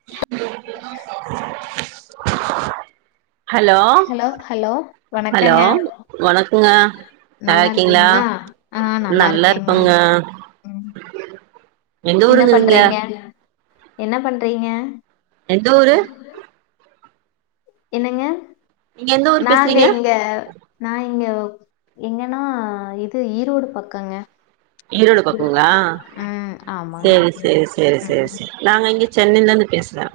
[inaudible] Hello hello வணக்கங்க வணக்கங்க நல்லா இருக்கீங்களா ஆ ஆ நல்லா இருக்கேங்க எந்த என்ன ஊருங்க நீங்க பண்றீங்க எந்த ஊரு என்னங்க நீங்க எந்த ஊரு நாங்க பேசுறீங்க இங்க நா இங்க எங்கன்னா இது ஈரோடு பக்கங்க ஈரோடு பக்கங்களா ம் ஆமாங்க சேரி சேரி சேரி சேரி ம் சேரி நாங்க இங்க சென்னைலந்து பேசுறோ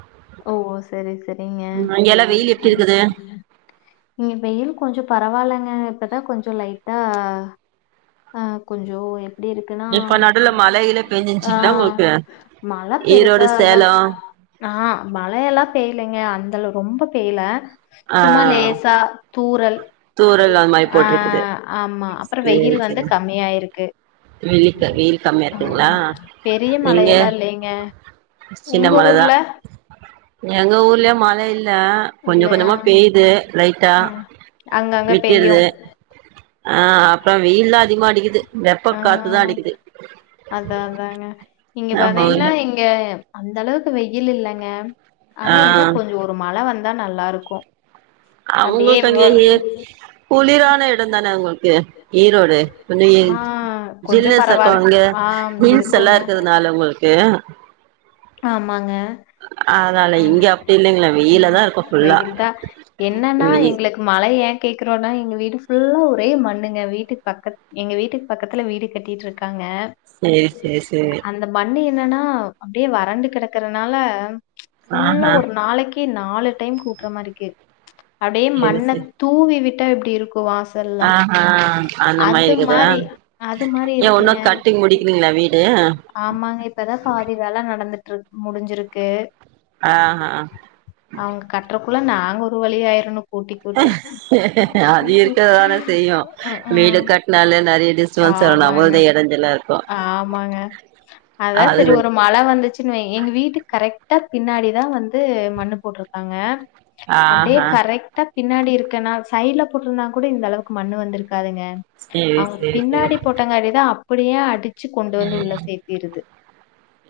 ஓ ஓ சரி சரிங்க எல்லாம் வெயில் எப்டி இருக்குது இங்க வெயில் கொஞ்சோ பரவாயில்லங்க இப்பதா கொஞ்சோ லைட்டா ஆ கொஞ்சம் எப்டி இருக்குன்னா இப்ப நடுவுல மழை கிழ ஆ பெஞ்சுச்சுங்களா உங்களுக்கு மழ ஈரோடு பெருசா அல்ல சேலம் ஆ மழல்லா பெய்லங்க அந்த அளவு ரொம்ப பெய்ல ஆ சும்மா லேசா தூரல் தூரல் அந்த மாரி ஆ போட்டிருக்குது ஆமா அப்புறம் சேரி வெயில் வந்து சேரி கம்மியாயிருக்கு வெயில் க வெயில் கம்மியா ம் இருக்குங்களா ம் பெரிய இங்க மழையெல்லா இல்லைங்க சின்ன உங்க மழ தா ஊர்ல எங்க ஊர்லயு மழ இல்ல கொஞ்சம் இல்லையா கொஞ்சமா பெய்யுது லைட்டா ம் அங்கங்க பெய்யு விட்டிருது ஆ அப்றம் வெயில்லா அதிகமா அடிக்குது வெப்ப காத்துதா அடிக்குது அதா அதா இங்க நம்ம பாத்தீங்ன்னா ஊர்ல இங் ங்கே அந்த அளவுக்கு வெயில் இல்லைங்க ஆ ஆனா என்ன கொஞ்சம் ஒரு மழ வந்தா நல்லாருக்கும் அவுங்களுக்கு அங்கெங்க குளிரான எடம் தான அவுங்ளுக்கு ஈரோடு [unintelligible] ஆ கொஞ்சம் ஜில்னஸ் பரவாயில்ல இக்கவங்க ஆ ஹீல்ஸ் எல்லா இருக்குங்க இக்குதுனால உங்களுக்கு ஏன் ஆமாங்க அதனால இங்க அப்டி இல்லைங்களே ம் ம் வெயிலாதா இருக்கு ஃபுல்லா வெயிலு தா என்னன்னா வெயில் எங்களுக் மழ ஏன் கேட்கறோம்னா எங்க வீடு ஃபுல்லா ஒரே மண்ணுங்க வீட்டுக்கு பக்கத் எங்க வீட்டுக்கு பக்கத்துல வீடு கட்டிட்டு இருக்காங்க செரி செரி செரிங்க இந்த மண்ணு என்னனா அப்டியே வறண்டு கெடக்கறனால ஃபுல்லா ஆஹா ஒரு நாளைக்கு க்கி நாலு டைம் கூட்டுற மாரிக்கு இருக்கு அப்டியே சேரி மண்ண சேரி தூவி விட்டா எப்டி இருக்கு வாச சல்ல ஆஹா அந்த அது இருக்குதா மாரி அது மாரி ஏ உன்னு இருக்குங்க கட்டி முடிக்கலீங்களா வீடு ஆமாங்க இப்பதா பாதி வேல நடந்துட்டுரு முடிஞ்சிருக்கு ஆஹ அவங்க கட்டுறக்குள்ள நாங்க ஒரு வழி ஆயிரணு கூட்டி கூட்டி அது இருக்க தானே செய்யு ம் வீடு ம் கட்னால நெறைய டிஸ் ஆமாங்க ஆமாங்க அதா சரி அதுக்கு ஒரு மழ வந்துச்சுன்னு வை எங்க வீட்டு கரெக்டா பின்னாடிதா வந்து மண்ணு போட்டுருக்காங்க அப்டியே ஆஹா கரெக்ட்டா பின்னாடி இருக்கன்னா சைட்ல போட்டிருந்தா கூட இந்த அளவுக்கு மண்ணு வந்துருக்காதுங்க சேரி அவுங்க சேரி சேரி பின்னாடி போட்டங்காரிதா அப்டியே அடிச்சு கொண்டு வந்து உள்ள சேத்திருது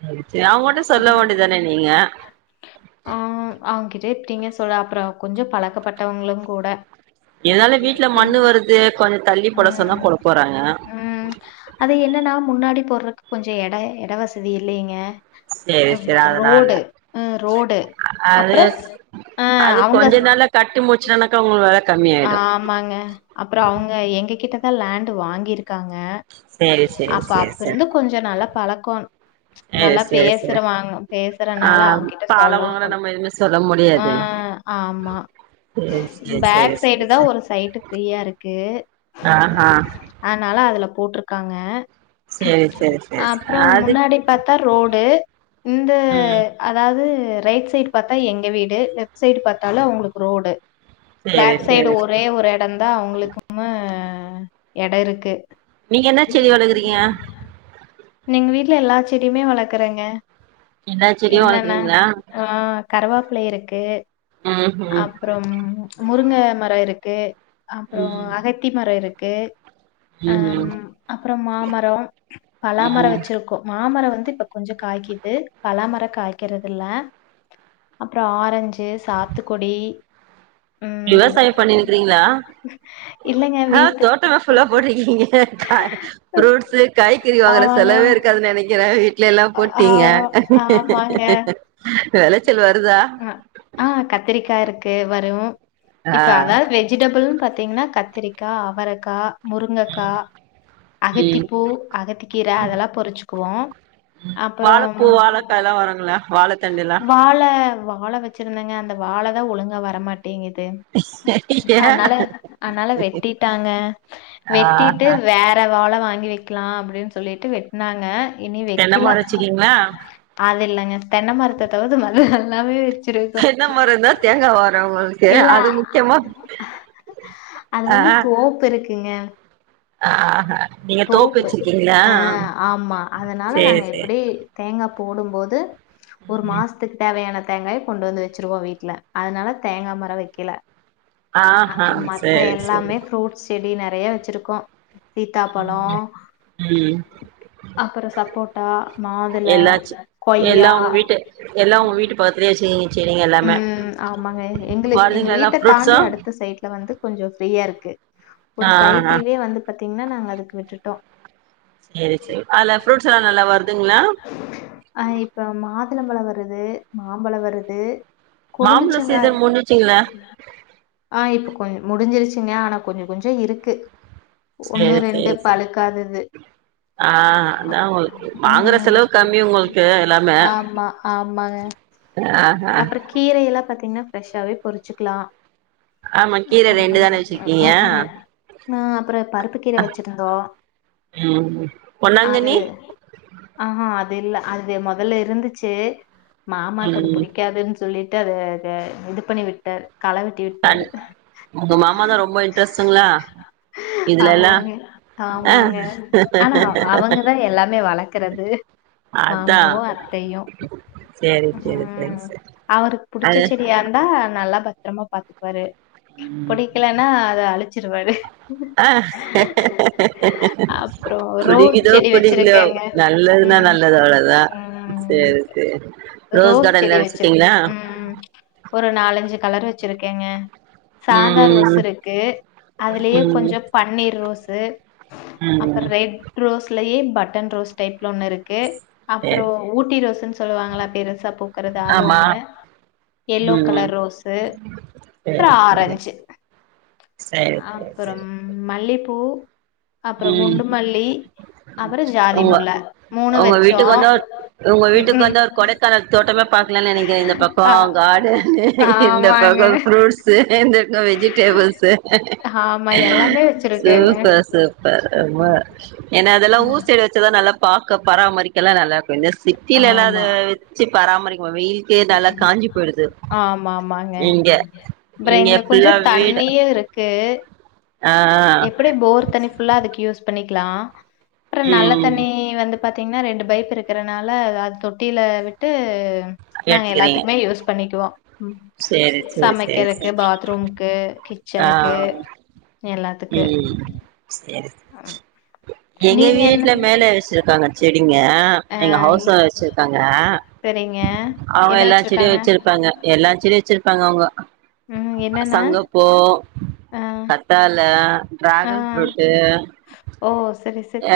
சரி செரி அவுங்கட்ட சொல்ல வேண்டியதானே நீங்க ஆ அவங்கிட்ட எப்டிங்க சொல்ல அப்பறோ கொஞ்சோ பழக்கப்பட்டவங்களும் கூட இதனால வீட்ல ம் மண்ணு வருது கொஞ்சொ தள்ளி போட சொன்னா ம் போடப் போறாங்க ம் அது என்னனா முன்னாடி போடுறக்கு கொஞ்சொ எட எட வசதி இல்லைங்க சேரி சேரி அதனால ரோடு ம் ரோடு அது அப்பறோ ஆ அது அவங்க கொஞ்ச நாள்ல கட்டி முடிச்சுறனக்கா உங்களுக்கு வேல கம்மியாயிடு ஆமாங்க அப்பறோ அவங்க எங்க கிட்டதா லேண்ட் வாங்கிருக்காங்க சேரி சேரி அப்ப சேரி அப்ப சேரி இருந்து கொஞ்சொ நல்லா பழக்கோ சேரி நல்லா சேரி சேரி பேசுறவாங்க ஆ பேசுறனால அவங்கிட்ட சொல்லவு பாலவாங்கல முடியு நம்ம எதுவுமே சொல்ல ஆ ஆமா சேர் செரி செரி சைடுதா ஒரு சைடு ஃப்ரீயா இருக்கு ஆஹா அனால அதுல போட்ருக்காங்க சேரி சேரி சேரி அப்பறோ அது முன்னாடி பாத்தா ரோடு இந்த ம் அதாவ்து ரைட் சைடு பாத்தா எங்க வீடு லெஃப்ட் சைடு பாத்தாலு அவங்களுக்கு ரோடு சேரி பேக் சைடு சரி ஒரே ஒரு எடந்தா அவங்களுக்கும எட இருக்கு நீங்க என்ன செடி வளகுறீங்க எங்க வீட்ல எல்லா செடியுமே வளக்குறங்க எல்லா செடியு வளக்குறீங்களா ஆ கருவாப்புல இருக்கு ம் ம் அப்புறம் முருங்க மரோ இருக்கு அப்பறோ ம் அகத்தி மரோ இருக்கு ம் ஹம் அப்பறோ மாமரோ பலா மரோ ம் வச்சிருக்கோ மாமரோ வந்து இப்ப கொஞ்சொ காய்க்குது பலாமரோ காய்க்கறது இல்ல அப்பறோ ஆரஞ்சு சாத்துக்குடி ம் விவசாயம் பண்ணிருக்கிறீங்களா இல்லங்க வீட்டு அ ஃப்ரூட்ஸ்ஸு காய்கறி வாங்குற ஆமாங்க செலவே இருக்காது நெனைக்கிறே வீட்லெல்லா க்கு ஆ போட்டீங்க ஆமாங்க வெளச்சல் வருதா ஆ கத்திரிக்கா இருக்கு வரு ஆ இப்ப அதாவ்து வெ ஜிடபிள்னு பாத்தீங்கன்னா கத்திரிக்கா அவரைக்கா முருங்கக்கா ம் அகத்திபூ அகத்திகீர அதெல்லா பொறிச்சிக்குவோ அப்புறம் வாழப்பூ வாழக்கால்லா வருங்களா வாழத்தண்டுலா வாழ வாழ வச் ச்சிருந்தேங்க அந்த வாழ தா ஒழுங்கா வரமாட்டேங்குது ஏ அன்னால அன்னால வெட்டிடாங்க வெட்டிட்டு ஆஹ வேற வாழ வாங்கி வெக் க்கெலா அப்டின்னு சொல்லிட்டு வெட்னாங்க இனி தென்ன வெக்கெல மரோ வச்சிருக்கீங்களா அது இல்லங்க தென்ன மரத்த தவித்து மது எல்லாமே வெக் க்கிறதுக் தென்ன மரோந்தா தேங்கா வரு உங்களுக்கு இல்ல அது முக்கியமா அது ஆ வந்து தோப்பு இருக்குங்க ஆஹ நீங்க தோப்பு வச்சிருக்கீங்களா ஆ ஆமா அதனால சேரி நாங்க சேரி ஈ தேங்கா போடும்போது ஒரு மாசத்க்கு தேவையான தேங்காய கொண்டு வந்து வச்சிருவோ வீட்ல அதனால தேங்கா மரோ வெக்கெல ஆஹா அப்றோ மத்த சேரி சேரி எல்லாமே ப்ரூட்ஸ் செடி நெறைய வச்ருக்கோ சீத்தாபழோ ம் அப்றோ சப்போட் ஆ மாதுள எல்லாச்சு எல்லா கொய்யா உங்க வீட்டு எல்லா உங்க ம் வீட்டு பக்கத்துலயே வச்சிருக்கீங்க செடிங்க எல்லாமே ம் ஆமாங்க எங்ளுக் எங்க வருதுங்களா எல்லா வீட்ட ஃப்ரூட்ஸு தாண்டி அடுத் து சைட்ல வந்து கொஞ்சோ ப்ரீயா இருக்கு ஒரு ஆ ஆ சைட்டே வந்து பாத்தீங்கன்னா நாங்க அதுக்கு விட்டுட்டோ சேரி சேரி அதுல ஃப்ரூட்ஸ் எல்லா நல்லா வருதுங்களா அ இப்ப மாதுளம் ‌பழம் வருது மாம்பழம் வருது மாம்பழோ கொலுமிச்சங்காய் சீசன் முடிஞ்சிச்சுங்களா ஆ இப்ப கொஞ்சம் முடிஞ்சிருசிங்க ஆனா கொஞ்சோ கொஞ்சோ இருக்கு ஒண்ணு சேரி ரெண்டு சேரி சேரி பழுக்காதது ஆ அதாவு வாங்குற ம் செலவு கம்மி உங்ளுக்கு எல்லாமே ஆமா ஆஹான் கீரயெல்லா பாத்தீங்கன்னா ஃப்ரெஷ்ஷாவே பொறுச்சுக்கலா ஆமா ம் கீர ம் ரெண்டு தான வச்சிருக்கீங்க ம் ம் ஆ அப்றோ பருப்பு கீரய வச்சிருந்தோ யோ பொன்னாங்கன்னி ஆஹாங் அது இல்ல அது மொதல்ல இருந்துச்சு மாமாக்கு அது ம் புடிக்காதுன் சொல்லிட்டு அத இது பண்ணி விட்டார் கள வெட்டிட்டு சன் உங்க மாமா தா ரொம்ப இன்ட்ரெஸ்ட்டுங்களா இதுல எல்லா ஆமாங்க ஆ ஆமாங்க ஆனா அவங்கதா எல்லாமே வளக் க்கிறது அதா மாமாவு அத்தையு சேரி சேரி சேரி ம் சேரி அவருக்கு புடிச்ச அது செடி அத்தா நல்லா பத்ரமா பாத்துக்குவாரு ம் புடிக்கலன்னா அத அழிச்சிருவாரு ஆ அப்றோ ரோஸ் செடி வச்சிருக்கேங்க எதுனா ம் நல்லது அவ்ளோதா ம் சரி சரி ரோஸ் கார்டன் ல்லா செடி வச்சிரு வச்சுருக்கீங்களா ம் ஒரு நாலஞ்சு கலர் வச்சிருக்கேங்க சாதா ரோஸ் ம் இருக்கு அதுலயே ம் ம் கொஞ்சோ பன்னீர் ரோஸு அப்புறோ ம் ரெட் ரோஸ்லயே பட்டன் ரோஸ் டைப்ல ஒன்னு இருக்கு அப்றோ சேரி ஊட்டி ரோசுன்னு சொல்லுவாங்கல்ல பெருசா பூக்குறது அது ஆமா ஒண்ணு எல்லோ ம் கலர் ரோஸு அப்றோ ஆரஞ்சு செர் செர் செ ரி அப்புறம் மல்லிப்பூ அப்றோ ம் குண்டுமல்லி அப்றோ ஜாதி மல் உங்க முல்ல மூணு வச்சோ [unintelligible] உங்க ம் வீட்டுக்கு வந்தா ம் கொடைக்கானல் தோட்டமே பாக்கலானு நெனைக்றே இந்த பக்கோ ஆ கார்டன்னு இந்த ஆமாங்க பக்கோ ஃப்ரூட்ஸ்ஸு இந்த பக்கோ வெஜிடேபிள்ஸு ஆமா எல்லாமே வச்சிருக்கேங்க சூப்பர் சூப்பர் ஆமா ஏன்னா அதெல்லா ஊர் சைடு வச்சதா நல்லா பாக்க பராமரிக் க நல்லா இருக்கு இந்த சிட்டியிலல்லா அத ஆமா வச்சு பராமரிக்க வெயிலுக்கே நல்லா காஞ்சி பொய்டுது ஆமா ஆமாங்க அப்றோ இங்க எங்ளுக்கு கொஞ்சோ ஃபுல்லா தண்ணியு இருக்கு அ அ எப்டி போர் தண்ணி ஃபுல்லா அதுக்கு யூஸ் பண்ணிக்லா அப்றோ நல்ல ம் தண்ணி வந்து பாத்திங்ன்னா ரெண்டு பைப் இருக் இருக்கறனால அது தொட்டியில விட்டு நாங்க எடுத்துக்கிறீங்க எல்லாத்துக்குமே யூஸ் பண்ணிக்குவோ சேரி சேரி சேரி சமைக்கிறக்கு சேரி பாத்ரூம்க்கு ஆ கிச்சனுக்கு எல்லாத்துக்கு ம் சேரி ம்ம்ம் எங்க வீட்ல மேல வச்சிருக்காங்க செடிங்க எங்க ஹவுஸ் ஓனர் வச்சிருக்காங்க செரிங்க அவுங்க எல்லா செடியு வச்சிருப்பாங்க எல்லா செடியு வச்சிருக்காங்க அவுங்க ம் என்னென்ன சங்குப்பூ ஆ கத்தாழ டிராகன் ஆ ஃப்ரூட்டு் ஓ சரி சரி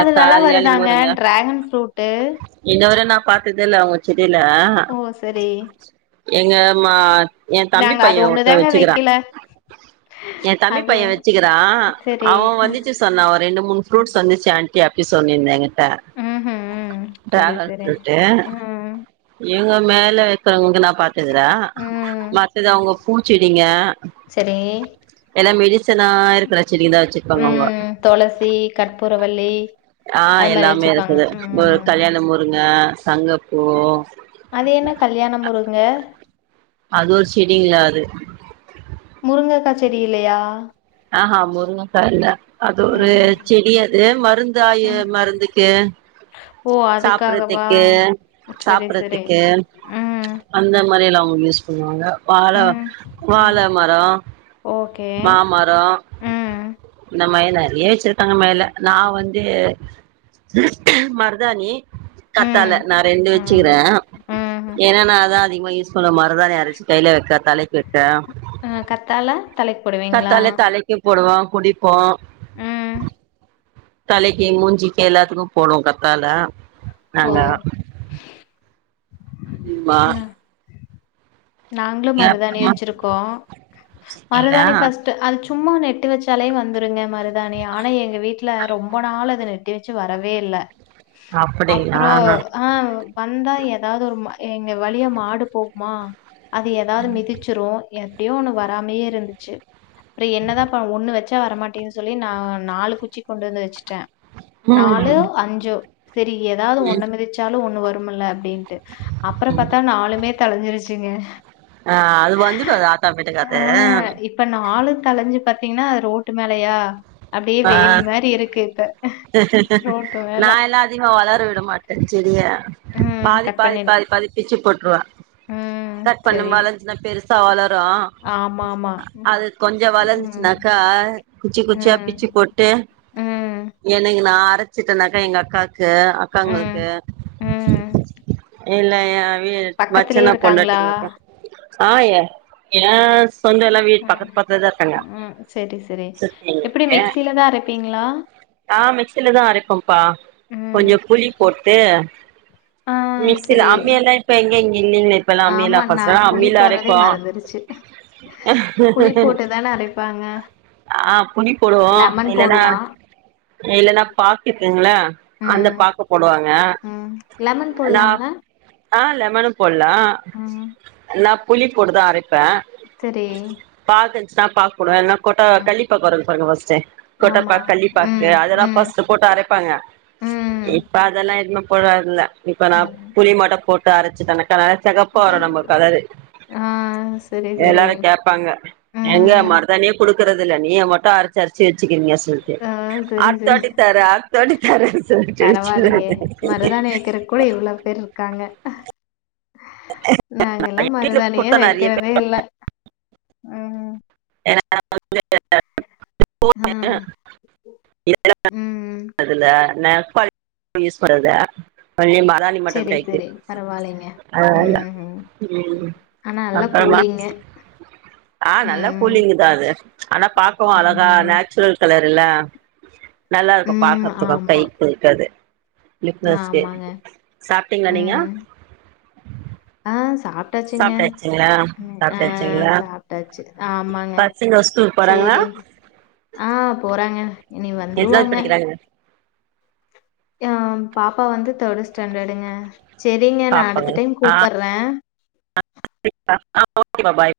அது நல்லா கால்யாணி வருதாங்க டிராகன் ஃப்ரூட்டு் இதுவர நா பாத்தது இல்ல அவுங்க செடில ஓ செரி எங்க மா எ தம்பி நாங்க அது பைய ஒருத்த ஒண்ணுதாங்க வச்சுக்கிறா வைக்கல எ தம்பி அது பைய வச்சுக்கிறா சரி அவ வந்து சஸ் சொன்னா ஒரு ரெண்டு மூனு ஃபுருட்ஸ் வந்துச்சு ஆண்ட்டி அப்டி சொன்னிருந்தா ஏங்க்கிட்ட ம்ஹும் சரி டிராகன் சரி ஃபுரூட்டு ம் இங்க மேல இருக்கறவங்குள்த நா பாத்துகுறே ம் மத்தது அவுங்க பூச்செடிங்க சரி எல்லா மெடிசனா இருக்ற செடிதா வச்சிருப்பாங்க அவுங்க தொளசி கற்பூரவள்ளி ஆ அது மாரி எல்லாமே வச்சிருப்பாங்க இருக்குது ஒரு ம் கல்யாண முருங்க சங்குப்பூ அது என்ன கல்யாண முருங்க அது ஒரு செடிங்க அது முருங்கக்கா செடி இல்லையா ஆஹ முருங்கக்கா இல்ல அது ஒரு ம் செடி அது மருந்து ஆயி ம் மருந்துக்கு ஓ அதுக்காகவா சாப்புட்றதுக்கு சரி சரி சாப்புட்றதுக்கு ம் அந்த மாரி எல்லா அவுங்களுக்கு யூஸ் பண்ணுவாங்க வாழ ம் வாழ ம் மரோ ஓகே அப்றோ ம் இந்த மாரி நெறைய வச்சிருக்காங்க மேல நா வந்து மர்தாணி கத்தாழ ம். நா ரெண்டு ம். வச்சுக்கிறே ம். ஏன்னா நா அதா அதிகமா யூஸ் சொல்ல மருதாணி அரச்சு கைல வைக்காத்தாலே [unintelligible] ம் கத்தாழ தலைக் போடுவீங்ளா தலைக்கு போடுவோ குளிப்போ ம். தலைக்கு மூஞ்சிக்கு எல்லாத்துக்கு போடுவோ கத்தாழ ஓ! நாங்க ம்மா நாங்ளு மருதாணி அப்புறமா வெச்சுருக்கோ வச்சிருக்கீங்களா மருதாணி ஃபஸ்ட்டு அரச்சு சும்மா நெட்டு வச்சாலே வந்துருங்க மருதாணி ஆனா எங்க வீட்டு ல ரொம்ப நாள் அது நெட்டு வச்சு வரவே இல்ல அப்படிங்களா அப்பறோ ஆ வந்தா ஏதாவது ஒரு எங்க வழியா மாடு போகுமா அது ஏதாவது மிதிச்சுரு எப்டியோ ஒண்ணு வராமயே இருந்துச்சு அப்றோ என்னதா பா ஒண்ணு வெச்சா வரமாட்டேங்குது சொல்லி நான் நாலு குச்சி கொண்டு வந்து வெச்சுட்ட நாலு ம் அஞ்சோ சேரி ஏதாவது ஒண்ணு ம் மிதிச்சாலு ஒண்ணு வரும்முல அப்டின் டு அப்பற ம் பாத்தா நாலுமே தழஞ்சிருச்சிங்க ஆ அது வந்துடு அது ஆத்தாமேட்டிக்கா அது இப்ப நாலு தழஞ்சு பாத்தீங்கன்னா அது ரோட்டு மேலயா அப்டியே ஆ வேலி மாரி இருக்கு இப்ப ரோட்டு மேல அதிகோ வளர விட மாட்ட செடிய ம். பாதி கட் பாதி பண்ணிரு. பாதி பாதி பிச்சு போட்டுருவா ம். கட் சரி. பண்ணுமால பெருசா வளரு ஆமாமா. அது கொஞ்சோ ம். வளந்துச்சுனாக்கா குச்சி குச்சியா ம். பிச்சு ட்டு ம். எனக்கு நா அரச்சுட்டன்னாக்கா எங்க அக்கா க்கு ம். அக்காங்களுக்கு ம். இல்ல எ வீ பக்கத்திலயே மச்சினா இருக்காங்களா? பொண்டாட்டிங்களுக்கு ஆ ஏ ஏன் சொந்தோ எல்லா வீட் ம். பக்கத் பக்கத்தில தா இருக்காங்க ம். சுத்தி எங்ளுக்கு ப்பீங்களா ஆ மிக்சிலதா அரைப்போம்ப்பா ம். கொஞ்சோ புளி போட்டு ஆ மிக்ஸில சரி. அம்மி எல்லா இப்ப எங்க இங்க இல்லீல இப்பெல்லா அம்மிலா ஆமா நா ஃபஸ்ட்லா புளி அம்மீல போட்றதே அரைப்போ மறந்துருச்சு புளி போட்டு தான அரைப்பாங்க ஆ புளி போடுவோ லெமன் இல்லன்னா போட்லா இல்லன்னா பாக்கு இருக்குங்கல்லே அந்த ம் பாக்க போடுவாங்க ம் லெமன் நா போட்லால்ல ஆ லெமனு போடலா ம் நா புளி போட்டுதா அரைப்ப சேரி பாக்கு இருந்துச்சுன்னா பாக்கு போடுவ இல்லனா கொட்ட ம் கள்ளி பாக்கு வருது பாருங்க ஃபஸ்ட்டே கொட்டப் ஆமா பாக் கள்ளிப் பாக்கு ம் அதெல்லா ம் ஃபஸ்ட் போட்டு அரைப்பாங்க ம் இப்ப அதெல்லா எதுவுமே போடறதில்ல இப்ப நா அது புளி மட்டு போட்டு அரச்சுட்டனே னாலே செகப்பா வரு நம்ம கலரு ஆ செரி செரி எல்லாரு கேப் ப்பாங்க எங்க ம் மருதாணியே குடுக்குறதில்ல நீ மட்டு அரச்சு அரச்சு வெச்சுக்கறீங்க சொல் டு ஆ செரி செரி அடுத்தவாட்டி தர அடுத்தவாட்டி தரனு சொல்ட்டு வெச்சுக்குவ பரவால்லயே மருதாணி வெக்கிறக்கு கூட இவ்ளோ பேர் இருக்காங்க நாங்கெல்லா எங்க வீட்ல மருதாணியே குடுத்தா நெறைய பேர் வெக்கறதே இல்ல ம் ம் [unintelligible] ம் [unintelligible] [unintelligible] பண்ணி மருதாணி மட்டு செரி கைக்கு செரி பரவால்லைங்க ஆ ம் ம் ஆனா நல்லா அப்பறமா கூலிங்கு ஆ நல்ல ம். கூலிங்குதா அது ஆனா பாக்கவு அழகா ஆமாங்க. நேச்சுரல் கலரு இல்ல நல்லாருக்கு ம். பாக்கறத்துக்கு கை ஆமா. வெக்கறது ஆமாங்க. [unintelligible] சாப்டீங்களா நீங்க ம். ஆ சாப் ட்டாச்சுங்க சாப்ட்டாச்சுங்களா ஆ சாப்ட்டாச்சுங்களா சாப்பிட்டாச்சு ஆமாங்க பசங்க ஸ்கூல் போறாங்களா சேரி ஆ போறாங்க இனி எத்தனாவது வந்துருவாங்க படிக்கிறாங்க ஏன் பாப்பா வந்து தேர்டு ஸ்டாண்டடுங்க செரிங்க நா அடுத்த டைம் கூப்புர்ற [inaudible] ஓகேபா பாய்